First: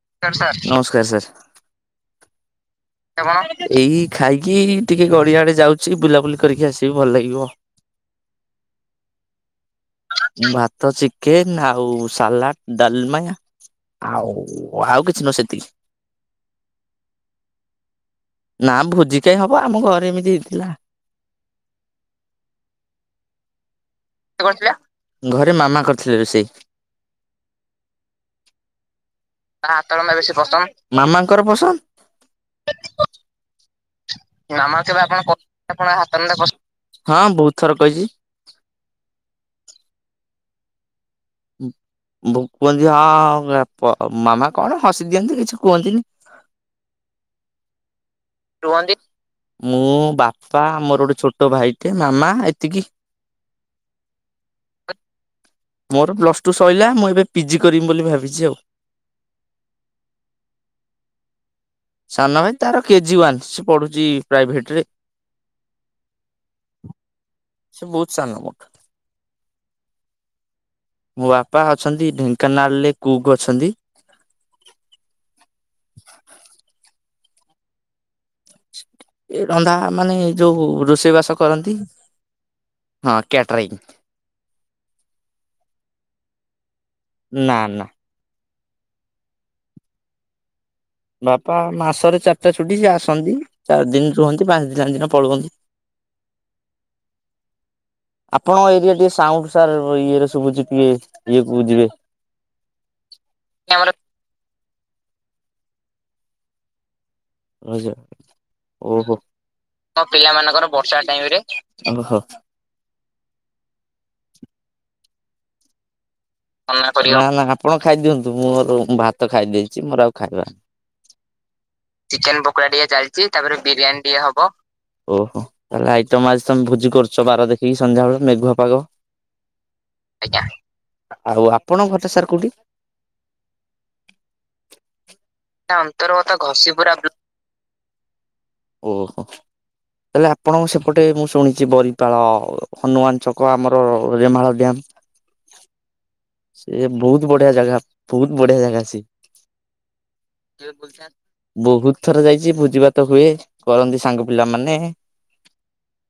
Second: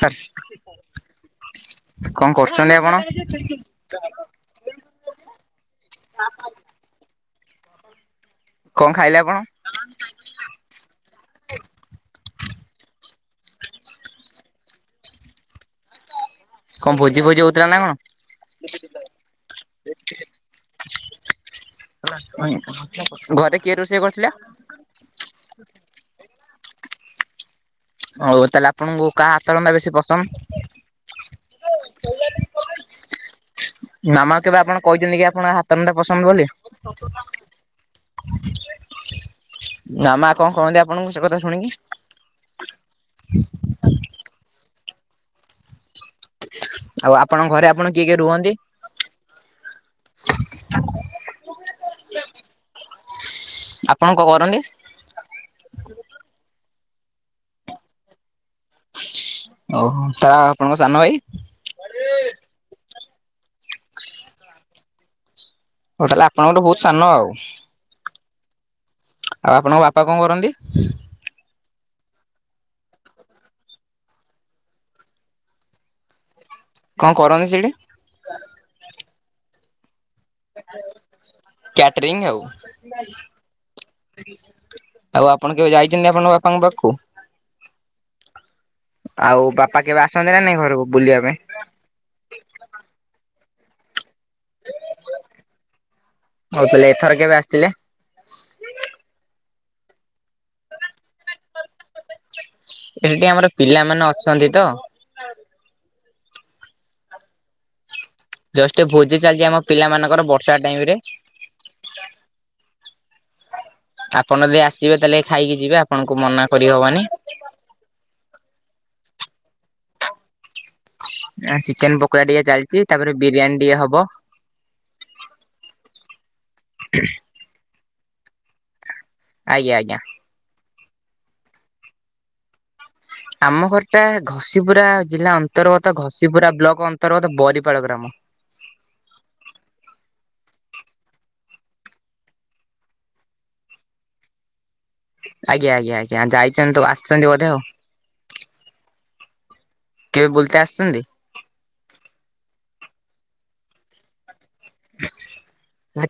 Sir ନମସ୍କାର sir, ନମସ୍କାର sir. କଣ କରୁଚନ୍ତି ଆପଣ? ଏଇ ଖାଇକି ଟିକେ ଗଡିଆ ଆଡେ ଯାଉଛି ବୁଲାବୁଲି କରିକି ଆସିବି ଭଲ ଲାଗିବ। କଣ ଖାଇଲେ ଆପଣ? ଭାତ, ଚିକେନ ଆଉ ସାଲାଡ, ଡାଲମା ଆଉ ଆଉ କିଛି ନୁହଁ ସେତିକି। କଣ ଭୋଜି ଫୋଜି ହଉଥିଲା ନା କଣ? ନା ଭୋଜି କାଇଁ ହବ ଆମ ଘରେ ଏମିତି ହେଇଥିଲା। ଘରେ କିଏ ରୋଷେଇ କରୁଥିଲା? କରିଥିଲା ଘରେ ମାମା କରିଥିଲେ ରୋଷେଇ। ହଉ ତାହେଲେ ଆପଣଙ୍କୁ କାହା ହାତରନ୍ଧା ବେଶୀ ପସନ୍ଦ? ମାମାଙ୍କର ପସନ୍ଦ ମାମା କେବେ ଆପଣ କହିଛନ୍ତି କି ଆପଣ ହାତ ରନ୍ଧା ପସନ୍ଦ ବୋଲି। ହଁ ବହୁତ ଥର କହିଛି। ନା ମା କଣ କହନ୍ତି ଆପଣଙ୍କୁ ସେ କଥା ଶୁଣିକି? ଭ କୁହନ୍ତି ହଁ ମାମା କଣ ହସି ଦିଅନ୍ତି କିଛି କୁହନ୍ତିନି। ଆଉ ଆପଣଙ୍କ ଘରେ ଆପଣ କିଏ କିଏ ରୁହନ୍ତି? ରୁହନ୍ତି ମୁଁ ବାପା ମୋର ଗୋଟେ ଛୋଟ ଭାଇଟେ ମାମା ଏତିକି। ଆପଣ କଣ କରନ୍ତି? ମୋର ପ୍ଲସ ଟୁ ସଇଲା ମୁଁ ଏବେ ପିଜି କରିମି ବୋଲି ଭାବିଛି ଆଉ। ଓହୋ ତା ଆପଣଙ୍କ ସାନ ଭାଇ? ସାନ ଭାଇ ତାର କେଜି ୱାାନ ସିଏ ପଢୁଛି ପ୍ରାଇଭେଟ ରେ। ହୋଟ ତାହେଲେ ଆପଣଙ୍କଠୁ ବହୁତ ସାନ ଆଉ। ସେ ବହୁତ ସାନ ମୋଠୁ। ଆଉ ଆପଣଙ୍କ ବାପା କଣ କରନ୍ତି? ମୋ ବାପା ଅଛନ୍ତି ଢେଙ୍କାନାଲରେ କୁକ୍ ଅଛନ୍ତି। କଣ କରନ୍ତି ସେଇଠି? ରନ୍ଧା ମାନେ ଯୋଉ ରୋଷେଇ ବାସ କରନ୍ତି କ୍ୟାଟରିଂ ଆଉ। ହଁ କ୍ୟାଟରିଙ୍ଗ। ଆଉ ଆପଣ କେବେ ଯାଇଛନ୍ତି ଆପଣଙ୍କ ବାପାଙ୍କ ପାଖକୁ? ନା ନା। ଆଉ ବାପା କେବେ ଆସନ୍ତି ନା ନାଇଁ ଘରକୁ? ବୁଲିବା ପାଇଁ? ବାପା ମାସରେ ଚାରିଟା ଛୁଟି ସେ ଆସନ୍ତି ଚାରି ଦିନ ରୁହନ୍ତି ପାଞ୍ଚ ଦିନ ପାଞ୍ଚ ଦିନ ପଳୁଅନ୍ତି। ହଉ ତାହେଲେ ଏଥର କେବେ ଆସିଥିଲେ? ଆପଣଙ୍କ ଏରିଆ ଟିକେ ସାଉଣ୍ଡ ସାର୍ ଇଏରେ ଶୁଭୁଛି କିଏ ଇଏ କୁ ଯିବେ। ଏଇଠି ଆମର ଓହୋ। ପିଲାମାନୋନେ ଅଛନ୍ତି ତ। ଜଷ୍ଟ ଓହୋ ଭୋଜି ଚାଲିଛି ଆମ ପିଲାମାନଙ୍କର ଟାଇମ ରେ ବର୍ଷା ଟାଇମରେ ଓହୋ। ଆପଣ ଯଦି ଆସିବେ ତାହେଲେ ଖାଇକି ଯିବେ ଆପଣଙ୍କୁ ମନା କରିହବନି ନା ନା ଆପଣ ଖାଇଦିଅନ୍ତୁ ମୁଁ ମୋର ଭାତ ଖାଇ ଦେଇେଇଛି ମୋର ଆଉ ଖାଇବା ଚିକେନ ପକୋଡା ଟିକେ ଚାଲିଛି ତାପରେ ବିରିୟାନୀ ଟିକେ ହବ। ଓହୋ ତାହେଲେ ଆଇଟମ ଆଜି ତମେ ଭୋଜି କରୁଛ ବାର ଦେଖିକି ସନ୍ଧ୍ୟା ବେଳେ ମେଘୁଆ ପାଗ। ଆଜ୍ଞା ଆଜ୍ଞା। ଆଜ୍ଞା। ଆଉ ଆପଣଙ୍କ ଘରଟା ସାର୍ କୋଉଠି? ଆମ ଘର ଟା ଘସିିପୁରା ଜିଲ୍ଲା ତା ଅନ୍ତର୍ଗତ ଘସିି ପୁରା ବ୍ଲକ ଘଷିପୁରା ବ୍ଲ ଅନ୍ତର୍ଗତ ବରିପାଳ ଗ୍ରାମରେ। ଓହୋ। ତାହେଲେ ଆପଣଙ୍କ ସେପଟେ ମୁଁ ଶୁଣିଛି ବରିପାଳ ହନୁମାନ ଛକ ଆମର ରେମାଳ ଡ୍ୟାମ୍। ଆଜ୍ଞା ଆଜ୍ଞା ଆଜ୍ଞା ଯାଇଛନ୍ତି ତ ବହୁତ ଆସିଛନ୍ତି ବଢିଆ ବୋଧେ ଆଉ। ଜାଗା ବହୁତ ବଢିଆ ଜାଗା ସେ। କେବେ ବୁଲତେ ଆସିଛନ୍ତି ବହୁତ ଥର ଯାଇଛି ଭୋଜି ଭାତ ହୁଏ କରନ୍ତି ସାଙ୍ଗ ପିଲାମାନେ।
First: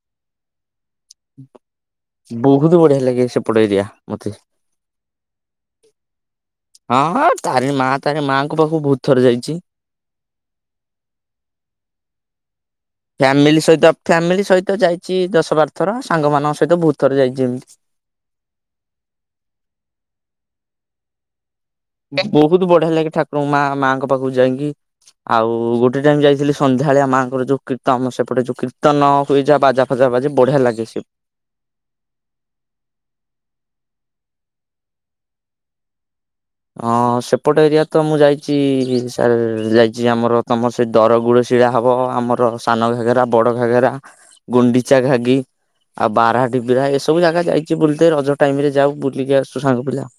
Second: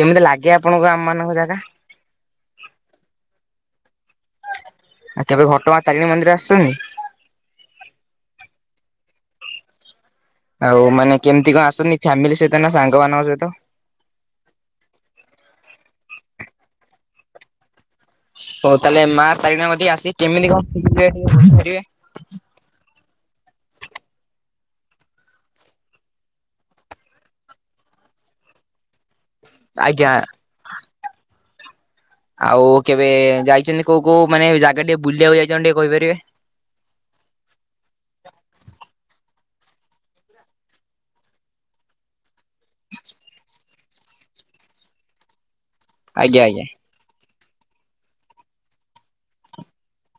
କେମିତି ଲାଗେ ଆପଣଙ୍କୁ ଆମ ମାନଙ୍କ ଜାଗା? ବହୁତ ବଢିଆ ଲାଗେ ସେପଟ ଏରିଆ ମତେ। ଆଉ କେବେ ଘଟଗାଁ ତାରିଣୀ ମନ୍ଦିର ଆସିଛନ୍ତି? ହଁ ତାରିଣୀ ମା ତାରି ମାଆଙ୍କ ପାଖକୁ ବହୁତ ଥର ଯାଇଛି। ଆଉ ମାନେ କେମିତି କଣ ଆସନ୍ତି ଫ୍ୟାମିଲି ସହିତ ନା ସାଙ୍ଗ ଫ୍ୟାମିଲି ସହିତ ଫ୍ୟାମିଲି ସହିତ ଯାଇଛି ଦଶ ବାର ଥର ସାଙ୍ଗମାନଙ୍କ ସହିତ ବହୁତ ଥର ଯାଇଛି ଏମିତି। ହଉ ତାହେଲେ ମା ଚାରିଟା ମ ମଧ୍ୟିକ ଆସିିକ କେମିତି କଣେିକାରିବେ? ବହୁତ ବଢିଆ ଲାଗେ ଠାକୁରଙ୍କ ମା ମାଆଙ୍କ ପାଖକୁ ଯାଇକି। ଆଉ ଗୋଟେ ଟାଇମ ଯାଇଥିଲି ସନ୍ଧ୍ୟାଳେଆ ମାଆଙ୍କ ଯୋଉ କୀର୍ତ୍ତ ଆମ ସେପଟ ଯଉ କୀର୍ତ୍ କୀତନ ହୁଏ ଯା ବାଜା ଆଜ୍ଞା। ଫାଜା ବାଜି ବଢିଆ ଲାଗେ ସ ଆଉ କେବେ ଯାଇଛନ୍ତି କୋଉ କୋଉ ମାନେ ଜାଗା ଟିକେ ବୁଲିବାକୁ ଯାଇଛନ୍ତି ଟିକେ କହିପାରିବେ? ହଁ ସେପଟ ଏରିଆ ତ ମୁଁ ଯାଇଛି ସାର୍ ଯାଇଛି ଆମର ତମ ସେ ଦରଗୁଳ ଶିଳା ହବ ଆମର ସାନ ଘାଗେରା ବଡ ଘଘେରା ଗୁଣ୍ଡିଚା ଘାଗି। ଆଉ ଆଜ୍ଞା ବାରା ଆଜ୍ଞା। ଡିବିରା ଏସବୁ ଜାଗା ଯାଇଛି ବୁଲେ ରଜ ଟାଇମ ରେ ଯାଉ ବୁଲିକି ଆସୁ ସାଙ୍ଗ ପିଲା।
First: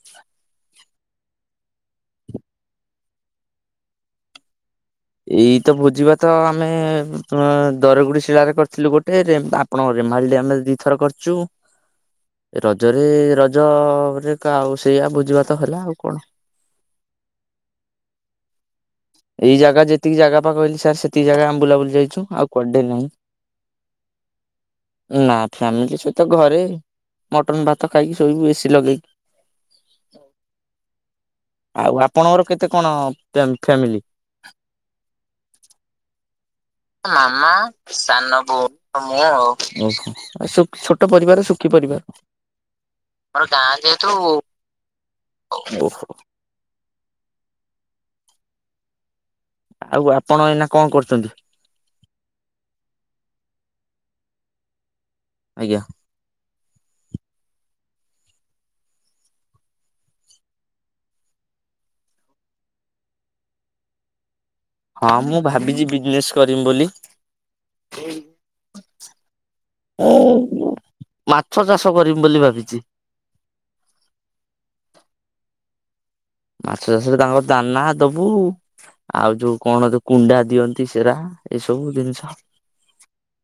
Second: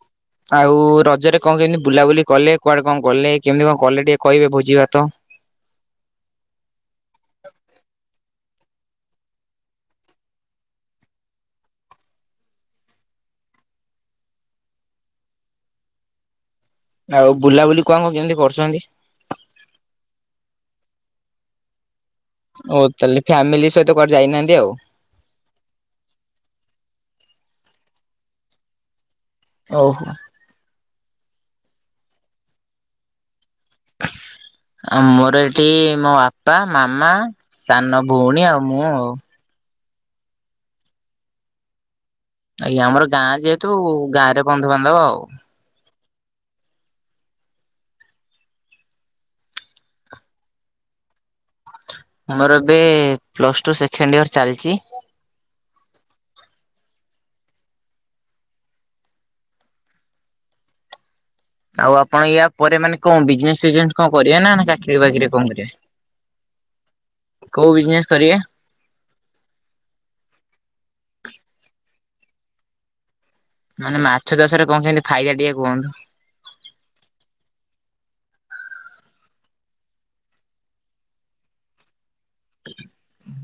ଆଉ ରଜରେ କଣ କେମିତି ବୁଲାବୁଲି କଲେ କୁଆଡେ କଣ କଲେ କେମିତି କଣ କଲେ ଟିକେ କହିବେ ଭୋଜି ଭାତ ଏଇ ତ ଭୋଜି ଭାତ ଆମେ ଦରଗୁଡି ଶିଳାରେ କରିଥିଲୁ ଗୋଟେ ଆପଣଙ୍କ ରେମାଳିରେ ଆମେ ଦିଥର କରିଛୁ ରଜରେ ରଜ ଆଉ ସେଇଆ ଭୋଜି ଭାତ ତ ହେଲା ଆଉ କଣ? ଆଉ ବୁଲାବୁଲି କଣ କ କେମିତି କରୁଛନ୍ତି? ଏଇ ଜାଗା ଯେତିକି ଜାଗା ପା କହିଲି ସାର୍ ସେତିକ ଜାଗା ଆମବୁଲାବୁଲିାଇଛୁ। ହଉ ତାହେଲେ ଫ୍ୟାମିଲି ସହିତ କୁଆଡେ ଯାଇନାହାନ୍ତି ଆଉ। ନା ଫ୍ୟାମିଲି ସହିତ ଘରେ ମଟନ ଭାତ ଖାଇକି ଶୋଇବୁ ଏସିି ଲଗେଇକି। ହଉ। ଆଉ ଆପଣଙ୍କର କେତେ କଣ ଫ୍ୟାମିଲି? ଆମୋର ଏଠି ମୋ ବା ବାପା ମାମା ସାନ ଭଉଣୀ ଆଉ ମୁଁ ଆଉ। ଓହୋ ଛୋଟ ପରିବାର ସୁଖି ପରିବାର। ଆଜ୍ଞା ଆମର ଗାଁ ଯେହେତୁ ଗାଁ ରେ ବନ୍ଧୁବାନ୍ଧବ ଆଉ। [inaudible] ଆଉ ଆପଣ ଏଇନା କଣ କରୁଛନ୍ତି? ମୋର ଏବେ ପ୍ଲସ ଟୁ ସେକେଣ୍ଡ ଇୟର ଚାଲିଛି ଆଜ୍ଞା। ଆଉ ଆପଣ ୟା ପରେ ମାନେ କଣ ବିଜନେସ ଫିଜନେସ କଣ କରିବେ ନା ନାହିଁ? ହଁ ମୁଁ ଭାବିଛି ବିଜନେସ୍ କରିମି ବୋଲି। କୋଉ ବିଜନେସ କରିବେ? ହଁ ମାଛ ଚାଷ କରିମ ବୋଲି ଭାବିଛି। ମାନେ ମାଛ ଚାଷରେ କଣ କେମତି ଫାଇଦା ଟିକେ କୁହନ୍ତୁ। ମାଛ ଚାଷରେ ତାଙ୍କର ଦାନା ଦବୁ ଆଉ ଯୋଉ କଣ କୁଣ୍ଡା ଦିଅନ୍ତି ସେରା ଏ ସବୁ ଜିନିଷ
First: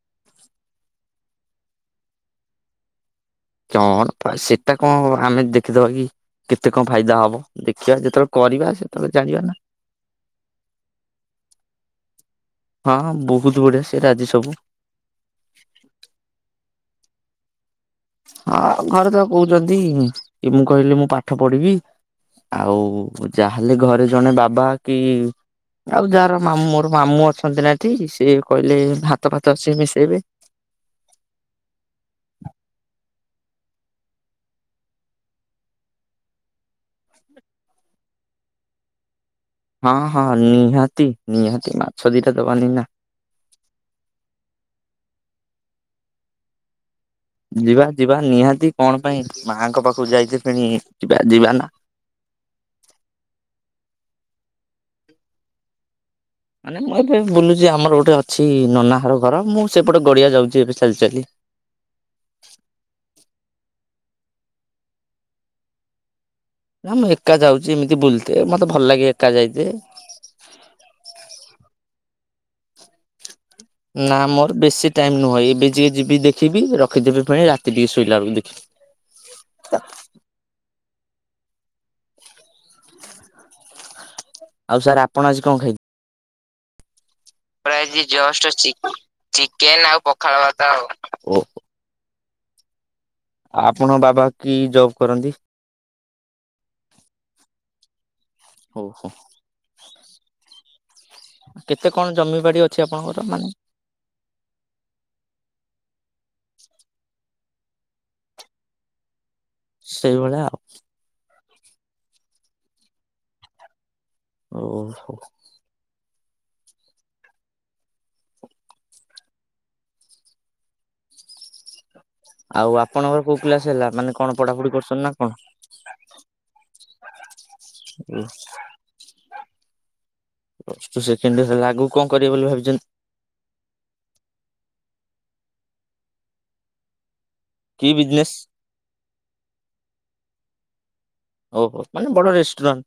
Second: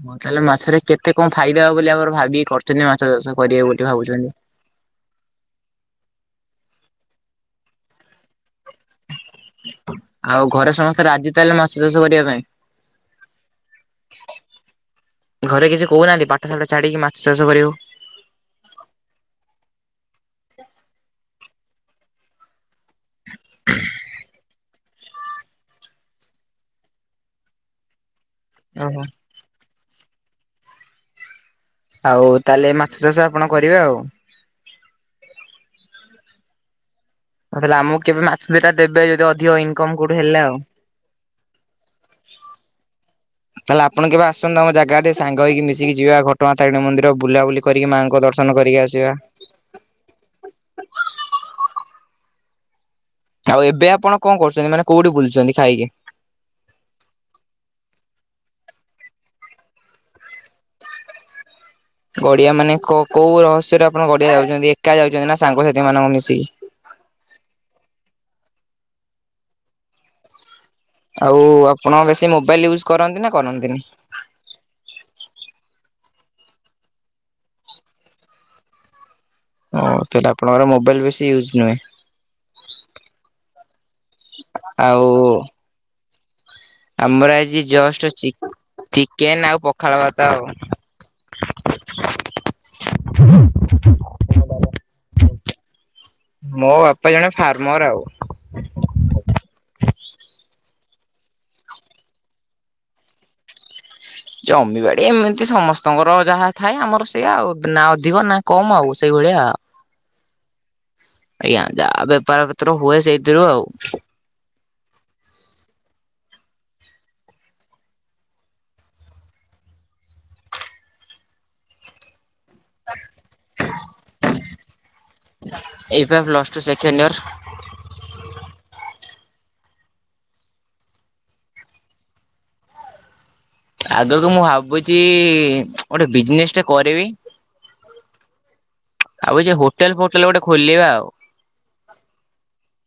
ହଁ ତାହେଲେ ମାଛରେ କେତେ କଣ ଫାଇଦା ହବ ବୋଲି ଆମର ଭାବିକି କରିଛନ୍ତି ମାଛ ସେ ଅଛନ୍ତି କରିଏ। କଣ ପା ସେଟା କଣ ଆମେ ଦେଖିଦବା କି କେତେ କଣ ଫାଇଦା ହବ ଦେଖିବା ଯେତେବେଳେ। କରିବା ସେତେବେଳେ। ଜାଣିବା ନା। ଆଉ ଘରେ ସମସ୍ତେ ରାଜି ତା ହେଲେ ମାଛ ଚାଷ କରିବା ପାଇଁ। ହଁ ହଁ ବହୁତ ବଢିଆ ସେ ରାଜି ସବୁ। ଘରେ କିଛି କହୁନାହାନ୍ତି ପାଠଶାଠ ଛାଡ଼ିକି ମାଛ ଚାଷ କରିବୁ। ହଁ ଘରେ ତ କହୁଛନ୍ତି କି ମୁଁ କହିଲି ମୁଁ ପାଠ ପଢିବି। ଆଉ ଯାହେଲେ ଘରେ ଜଣେ ବାବା କି। ଆଉ ଯାହାର ମାମୁଁ ମୋର ମାମୁଁ ଅଛନ୍ତି ନା ଏଠି ସେ କହିଲେ ଓହୋ ଭାତ ଫାତ ସିଏ ମିଶେଇବେ। ଆଉ ତାହେଲେ ମାଛ ଚାଷ ଆପଣ କରିବେ ଆଉ। ମୁଁ କଇଲି ଆମକୁ କେବେ ମାଛ ଦିଟା ଦେବେ ଯଦି ଅ ହଁ ହଁ ନିହାତି ନିହାତି ମାଛ ଦିଟା ଦବାନି ନା। ତାହେଲେ ଆପଣ କେବେ ଆସନ୍ତୁ ଆମ ଜାଗା ଆଡେ ଟିକେ ସାଙ୍ଗ ହେଇକି ମିଶିକି ଯିବା ଘ କଁ ଗାଁ ତାରିଣୀ ମନ୍ଦିର ବୁଲାବୁଲି ଯିବା କରିକି ଯିବା ମାଆଙ୍କ ଦର୍ଶନ ନିହାତି କରିକି କଣ ଆସିବା। ପାଇଁ ମାଆଙ୍କ ପାଖକୁ ଯାଇଥିଲି ପେଣି ଯିବା ଯିବା ନା। ଆଉ ଏବେ ଆପଣ କଣ କରୁଛନ୍ତି ମାନେ କୋଉଠି ବୁଲୁଛନ୍ତି ଖାଇକି। ମାନେ ମୁଁ ଏବେ ବୁଲୁଛି ଆମର ଗୋଟେ ଅଛି ନନାହାର ଘର ମୁଁ ସେପଟେ ଗଡିଆ ଯାଉଛି ଏବେ ଚାଲି ଚାଲି। ଗଡିଆ ମାନେ କୋଉ କୋଉ ରହସ୍ୟରେ ଆପଣ ଗଡିଆ ଯାଉଛନ୍ତି ଏକା ଯାଉଛନ୍ତି ନା ସାଙ୍ଗସାଥି ମାନଙ୍କ ମିଶିକି। ନା ମୁଁ ଏକା ଯାଉଛି ଏମିତି ବୁଲତେ ମତେ ଭଲ ଲାଗେ ଏକା ଯାଇତେ। ଆଉ ଆପଣ ବେଶୀ ମୋବାଇଲ ୟୁଜ କରନ୍ତି ନା କରନ୍ତିନି। ନା ମୋର ବେଶୀ ଟାଇମ୍ ନୁହଁ ଏବେ ଯିକେ ଯିବି ଦେଖିବି ରଖିଦେବି ଫେଣି ରାତି ଟିକେ ଶୋଇଲା ବେଳକୁ ଦେଖିବି। ଓ ତାହଲେ ଆପଣଙ୍କର ମୋବାଇଲ ବେଶୀ ୟୁଜ ନୁହେଁ। ଆଉ ସାର୍ ଆପଣ ଆଜି କଁ ଖାଇ ଆମ ର ଆଜି। ଆମର ଆଜି ଜଷ୍ଟ ଚି ଚିକେନ ଆଉ ପଖାଳ ଭାତ ଆଉ। ଆପଣଙ୍କ ବାବା କି ଜବ କରନ୍ତି‌। ମୋ ବାପା ଜଣେ ଫାର୍ମର ଆଉ। ହଉ ହଉ। କେତେ କଣ ଜମିିବାଡି ଅଛି ଆପଣଙ୍କର ମାନେ। ଜମିବାଡି ଏମିତି ସମସ୍ତଙ୍କର ଯାହା ଥାଏ ଆମର ସେୟା ଆଉ ନା ଅଧିକ ନା କମ ଆଉ ସେଇଭଳିଆ। ସେଇଭଳିଆ ଆଉ। ଆଜ୍ଞା ଯା ବେପାର ପତ୍ର ହୁଏ ସେଇଥିରୁ ଆଉ। ଓ ହୋ। ଆଉ ଆପଣଙ୍କର କୋଉ କ୍ଲାସ ହେଲା ମାନେ କଣ ପଢାପଢି କରୁଛନ୍ତି ନା କଣ। ଏଇ ପା ପ୍ଲସ ଟୁ ସେକେଣ୍ଡୟର। ଉଁ। ପ୍ଲସ ଟୁ ସେକେଣ୍ଡୟର ଆଗକୁ କଣ କରିବେ ବୋଲି ଭାବିଛନ୍ତି। ଆଗକୁ ମୁଁ ଭାବୁଛି ଗୋଟେ ବିଜନେସ୍ ଟେ କରିବି। କି ବିଜନେସ୍। ଭାବୁଛି ହୋଟେଲ ଫୋଟେଲ ଗୋଟେ ଖୋଲିବା ଆଉ। ଓହୋ ମାନେ ବଡ ରେଷ୍ଟୁରାଣ୍ଟ।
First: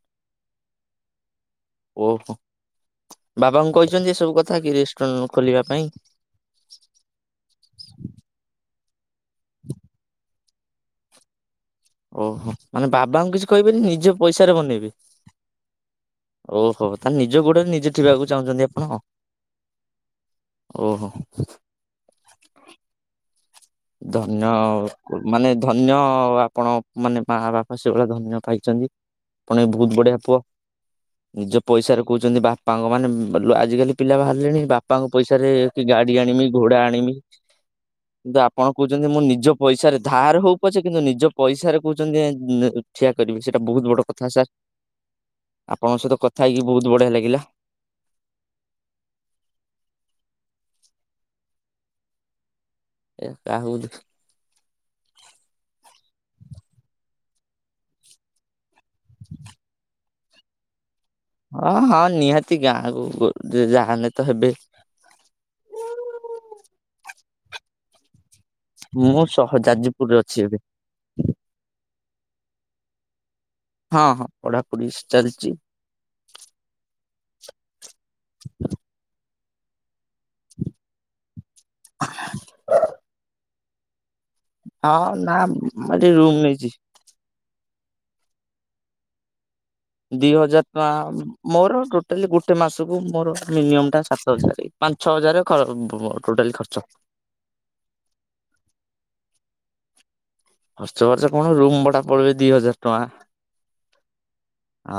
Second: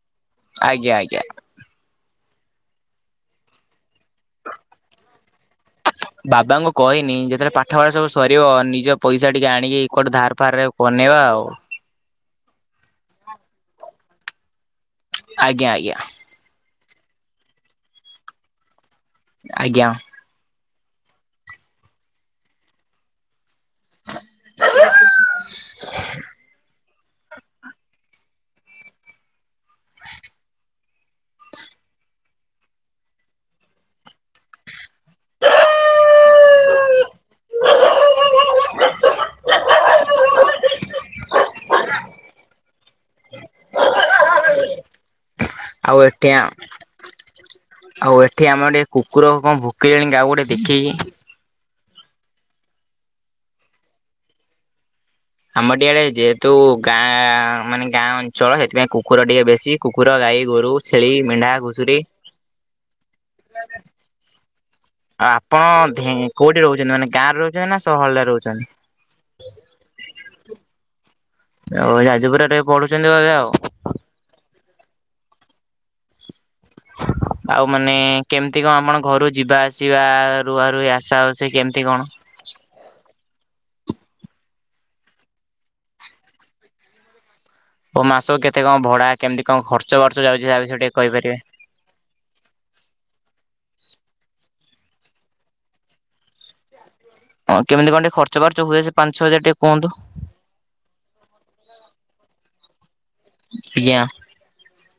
ଆଜ୍ଞା ଆଜ୍ଞା ଓହୋ ବାବାଙ୍କୁ କହିଛନ୍ତି ଏସବୁ କଥା କି ରେଷ୍ଟୁରାଣ୍ଟ ଖୋଲିବା ପାଇଁ। ବାବାଙ୍କୁ କହିନି ଯେତେବେଳେ ପାଠ ପଢା ସବୁ ସରିବ ନିଜ ପଇସା ଟିକେ ଆଣିକି କୋଉଟୁ ଧାର ଫାର ରେ ଆଉ। ବନେଇବା ଆଉ। ଓହୋ ମାନେ ବାବାଙ୍କୁ କିଛି କହିବେନି ନିଜ ପଇସାରେ ବନେଇବେ। ଆଜ୍ଞା ଆଜ୍ଞା। ଓହୋ ତାହେଲେ ନିଜ ଗୋଡେ ନିଜେ ଠିଆ ହବାକୁ ଚାହୁଁଛନ୍ତି ଆପଣ। ଆଜ୍ଞା। ଓହୋ। ଧନ୍ୟ ମାନେ ଧନ୍ୟ ଆପଣଙ୍କ ମାନେ ମା ବାପା ସେଭଳିଆ ଧନ୍ୟ ପାଇଛନ୍ତି। ଆପଣ ବି ବହୁତ ବଢିଆ ପୁଅ। ନିଜ ପଇସାରେ କହୁଛନ୍ତି ବାପାଙ୍କ, ମାନେ ଆଜିକାଲି ପିଲା ବାହାରିଲେଣି ବାପାଙ୍କ ପଇସାରେ ଗାଡି ଆଣିବି, ଘୋଡ଼ା ଆଣିବି କିନ୍ତୁ ଆ ପଣ କହୁଛନ୍ତି ମୁଁ ନିଜ ପଇସାରେ ଧାର ହଉ ପଛେ, କିନ୍ତୁ ନିଜ ପଇସାରେ କହୁଛନ୍ତି। [unintelligible] ଠିଆ କରିବି, ସେଇଟା ବହୁତ ବଡ଼ କଥା ସାର୍। ହୁଁ [unintelligible] ଆପଣଙ୍କ ସହିତ କଥା ହେଇକି ବହୁତ ବଢିଆ ଲାଗିଲା। ଆଉ ଏଠି ଆମର ଟିକେ କୁକୁର କଣ ଭୁକିଲେଣି, କାହାକୁ ଗୋଟେ ଦେଖିକି। ଏ ଯା ହଉ ଆମ ଟିକେ ଆଡେ ଯେହେତୁ ଗାଁ, ମାନେ ଗାଁ ଅଞ୍ଚଳ। ସେଥିପାଇଁ କୁକୁର ଟିକେ ବେଶୀ କୁକୁ କୁକୁର, ଗାଈ ଗୋରୁ ଛେଳି, ମେଣ୍ଢା ହଁ- ଘୁଷୁରୀ ହଁ ନିହାତି ଗାଁକୁ ଯାହେନେ ତ ହେବେ। ଆଉ ଆପଣ ଢେ କୋଉଠି ରହୁଛନ୍ତି, ମାନେ ଗାଁ ରେ ରହୁଛନ୍ତି ନା ସହରରେ ରହୁଛନ୍ତି? ମୁଁ ସହ ଯାଜପୁରରେ ଅଛି ଏବେ। ଆଉ ଯାଜପୁରରେ ଟିକେ ପଢୁଛନ୍ତି ବୋଧେ ଆଉ। ହଁ- ହଁ ପଢାପଢି ଚାଲିଛି। ଆଉ ମାନେ କେମିତି କଣ, ଆପଣ ଘରୁ ଯିବା ଆସି ଆସିବା ରୁହାରୁହି ଆସା ହଉଛି କେମିତି କଣ? ଆଁ- ନାଁ- ମୁଁ ଏଇଠି ରୁମ୍ ନେଇଛି। ଓ ମାସ କେତେ କଣ ଭଡା, କେମିତି କଣ ଖର୍ଚ ଦି ହଜାର ଟଙ୍କା, ମୋର ଗୋ ଟୋଟାଲି ଗୋଟେ ମାସକୁ ମୋର ମିନିମମ୍ ଟା, ସାତ ହଜାରେ ପାଞ୍ଚ ହଜାରେ ଖ ବ ଟୋଟାଲି ଖର୍ଚ୍ଚ। ହଁ କେମିତି କଣ ଟିକେ ଖର୍ଚ ବାର୍ଚ୍ଚ ହୁଏ, ସେ ପାଞ୍ଚଛଅ ହଜାର ଟିକେ କୁହନ୍ତୁ? ଖର୍ଚ୍ଚ ବାର୍ଚ କଣ, ରୁମ ଭଡା ପଳେଇବ ଦି ହଜାର ଟଙ୍କା। ଆଜ୍ଞା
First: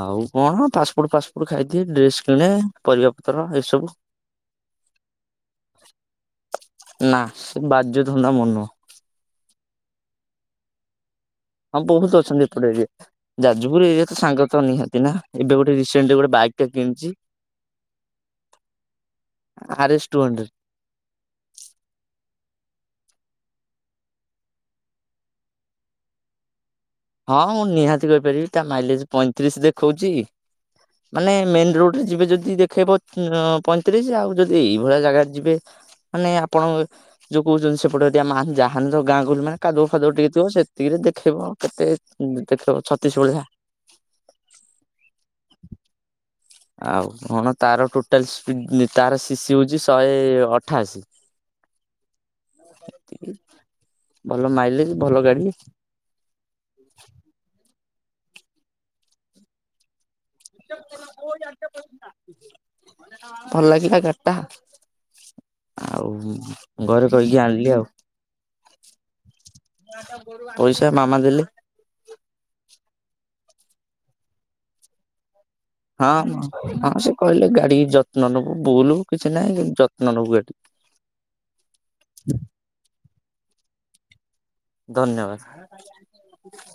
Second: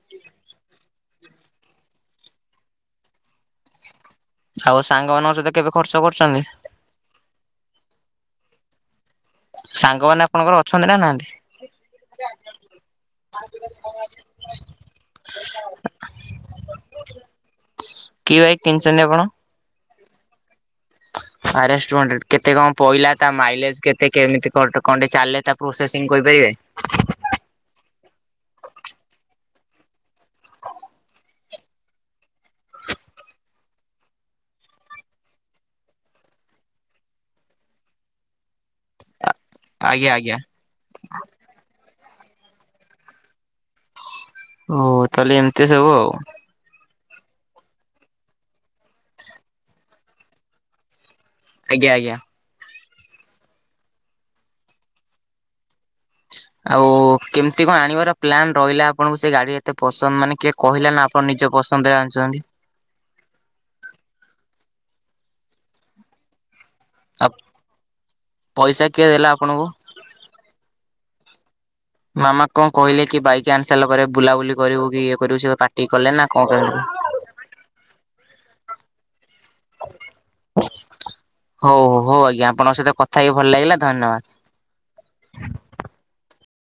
ଆଉ କଣ ଫାଷ୍ଟଫୁଡ ଫାଷ୍ଟଫୁଡ ଖାଇଦିଏ, ଡ୍ରେସ୍ କିଣେ, ପରିବା ପତ୍ର ଏସବୁ ଆଉ ସାଙ୍ଗମାନଙ୍କ ସହିତ କେବେ ଖର୍ଚ୍ଚ କରୁଛନ୍ତି? ନା ସେ ବାଜେ ଧନ୍ଦା ମୋର ନୁହଁ। ସାଙ୍ଗମାନେ ଆପଣଙ୍କର ଅଛନ୍ତି ନା ନାହାଁନ୍ତି? ହଁ ବହୁତ ଅଛନ୍ତି, ଏପଟେ ଏରିଆ ଯାଜପୁର ଏରିଆ ତ ସାଙ୍ଗ ତ ନିହାତି ନା, ଏବେ ଗୋଟେ ରିସେଣ୍ଟଲି ଗୋଟେ ବାଇକ ଟା କିଣିଛି। କି ବାଇକ୍ କିଣିଛନ୍ତି ଆପଣ? R S two hundred. ହ ଆର୍ ଏସ ଟୁ ହଣ୍ଡ୍ରେଡ। କେତେ କଣ ପଇଲା, ତା ମାଇଲେଜ କେତେ, କେମିତି କ କଣ ଚାଲେ ତା ପ୍ରୋସେସିଂ କହି ପାରିବେ? ହଁ ମୁଁ ନିହାତି କହିପାରିବି, ତା ମାଇଲେଜ ପଇଁତିରିଶ ଦେଖଉଚି। ମାନେ ମେନ ରୋଡରେ ଯିବେ ଯଦି, ଦେଖେଇବ ପଇଁତିରିଶ। ଆଉ ଯଦି ଏଇଭଳିଆ ଜାଗାରେ ଯିବେ ମାନେ ଆପଣ ଯୋଉ କହୁଛନ୍ତି ସେପଟେ ଏରିଆ [unintelligible] କାଦୁଅ ଆଜ୍ଞା ଫାଦୁଅ ଟିକେ ଆଜ୍ଞା ଥିବ ସେତିକିରେ ଦେଖେଇବ, କେତେ ଦେଖେଇବ ଛତିଶ ଭଳିଆ। ଓ ତାହେଲେ ଏମିତି ସବୁ ଆଉ। ଆଉ କଣ ତାର ଟୋଟାଲି ସ୍ପି ତାର ଶିଶି ହଉଛି ଶହେ ଅଠାଅଶୀ। ଆଜ୍ଞା ଆଜ୍ଞା। ଭଲ ମାଇଲେଜ ଭଲ ଗାଡି। ଆଉ କେମିତି କଣ, ଆଣିବାର ପ୍ଲାନ୍ ରହିଲା? ଆପଣଙ୍କୁ ସେ ଗାଡି ଏତେ ପସନ୍ଦ ମାନେ କିଏ କହିଲା ନା ଆପଣ ନିଜ ପସନ୍ଦରେ ଆଣିଛନ୍ତି? ଭଲ ଲାଗିଲା ଗାଡିଟା ଆଉ, ଘରେ ଆଉ କହିକି ଆଣିଲି ଆଉ। ପଇସା କିଏ ଦେଲା ଆପଣଙ୍କୁ? ପଇସା ମାମା ଦେଲେ। ମାମା କଣ କହିଲେ କି ବାଇକ୍ ଆଣିସାଇଲାପରେ, ବୁଲାବୁଲି କରିବୁ କି ଇଏ କରିବୁ ସିଏ କଣ ପା ପାଟି ହଁ କଲେ ନା - ହଁ- ହଁ ସେ କହିଲେ ଗାଡି ଯତ୍ନ ନବୁ, ବୁଲ କିଛି ନାହିଁ କିନ୍ତୁ ଯତ୍ନ ନବୁ ଗାଡି। ହଉ ହଉ ଆଜ୍ଞା ଆପଣଙ୍କ ସହିତ କଥା ହେଇକି ଭଲ ଲାଗିଲା ଧନ୍ୟବାଦ। ଧନ୍ୟବାଦ।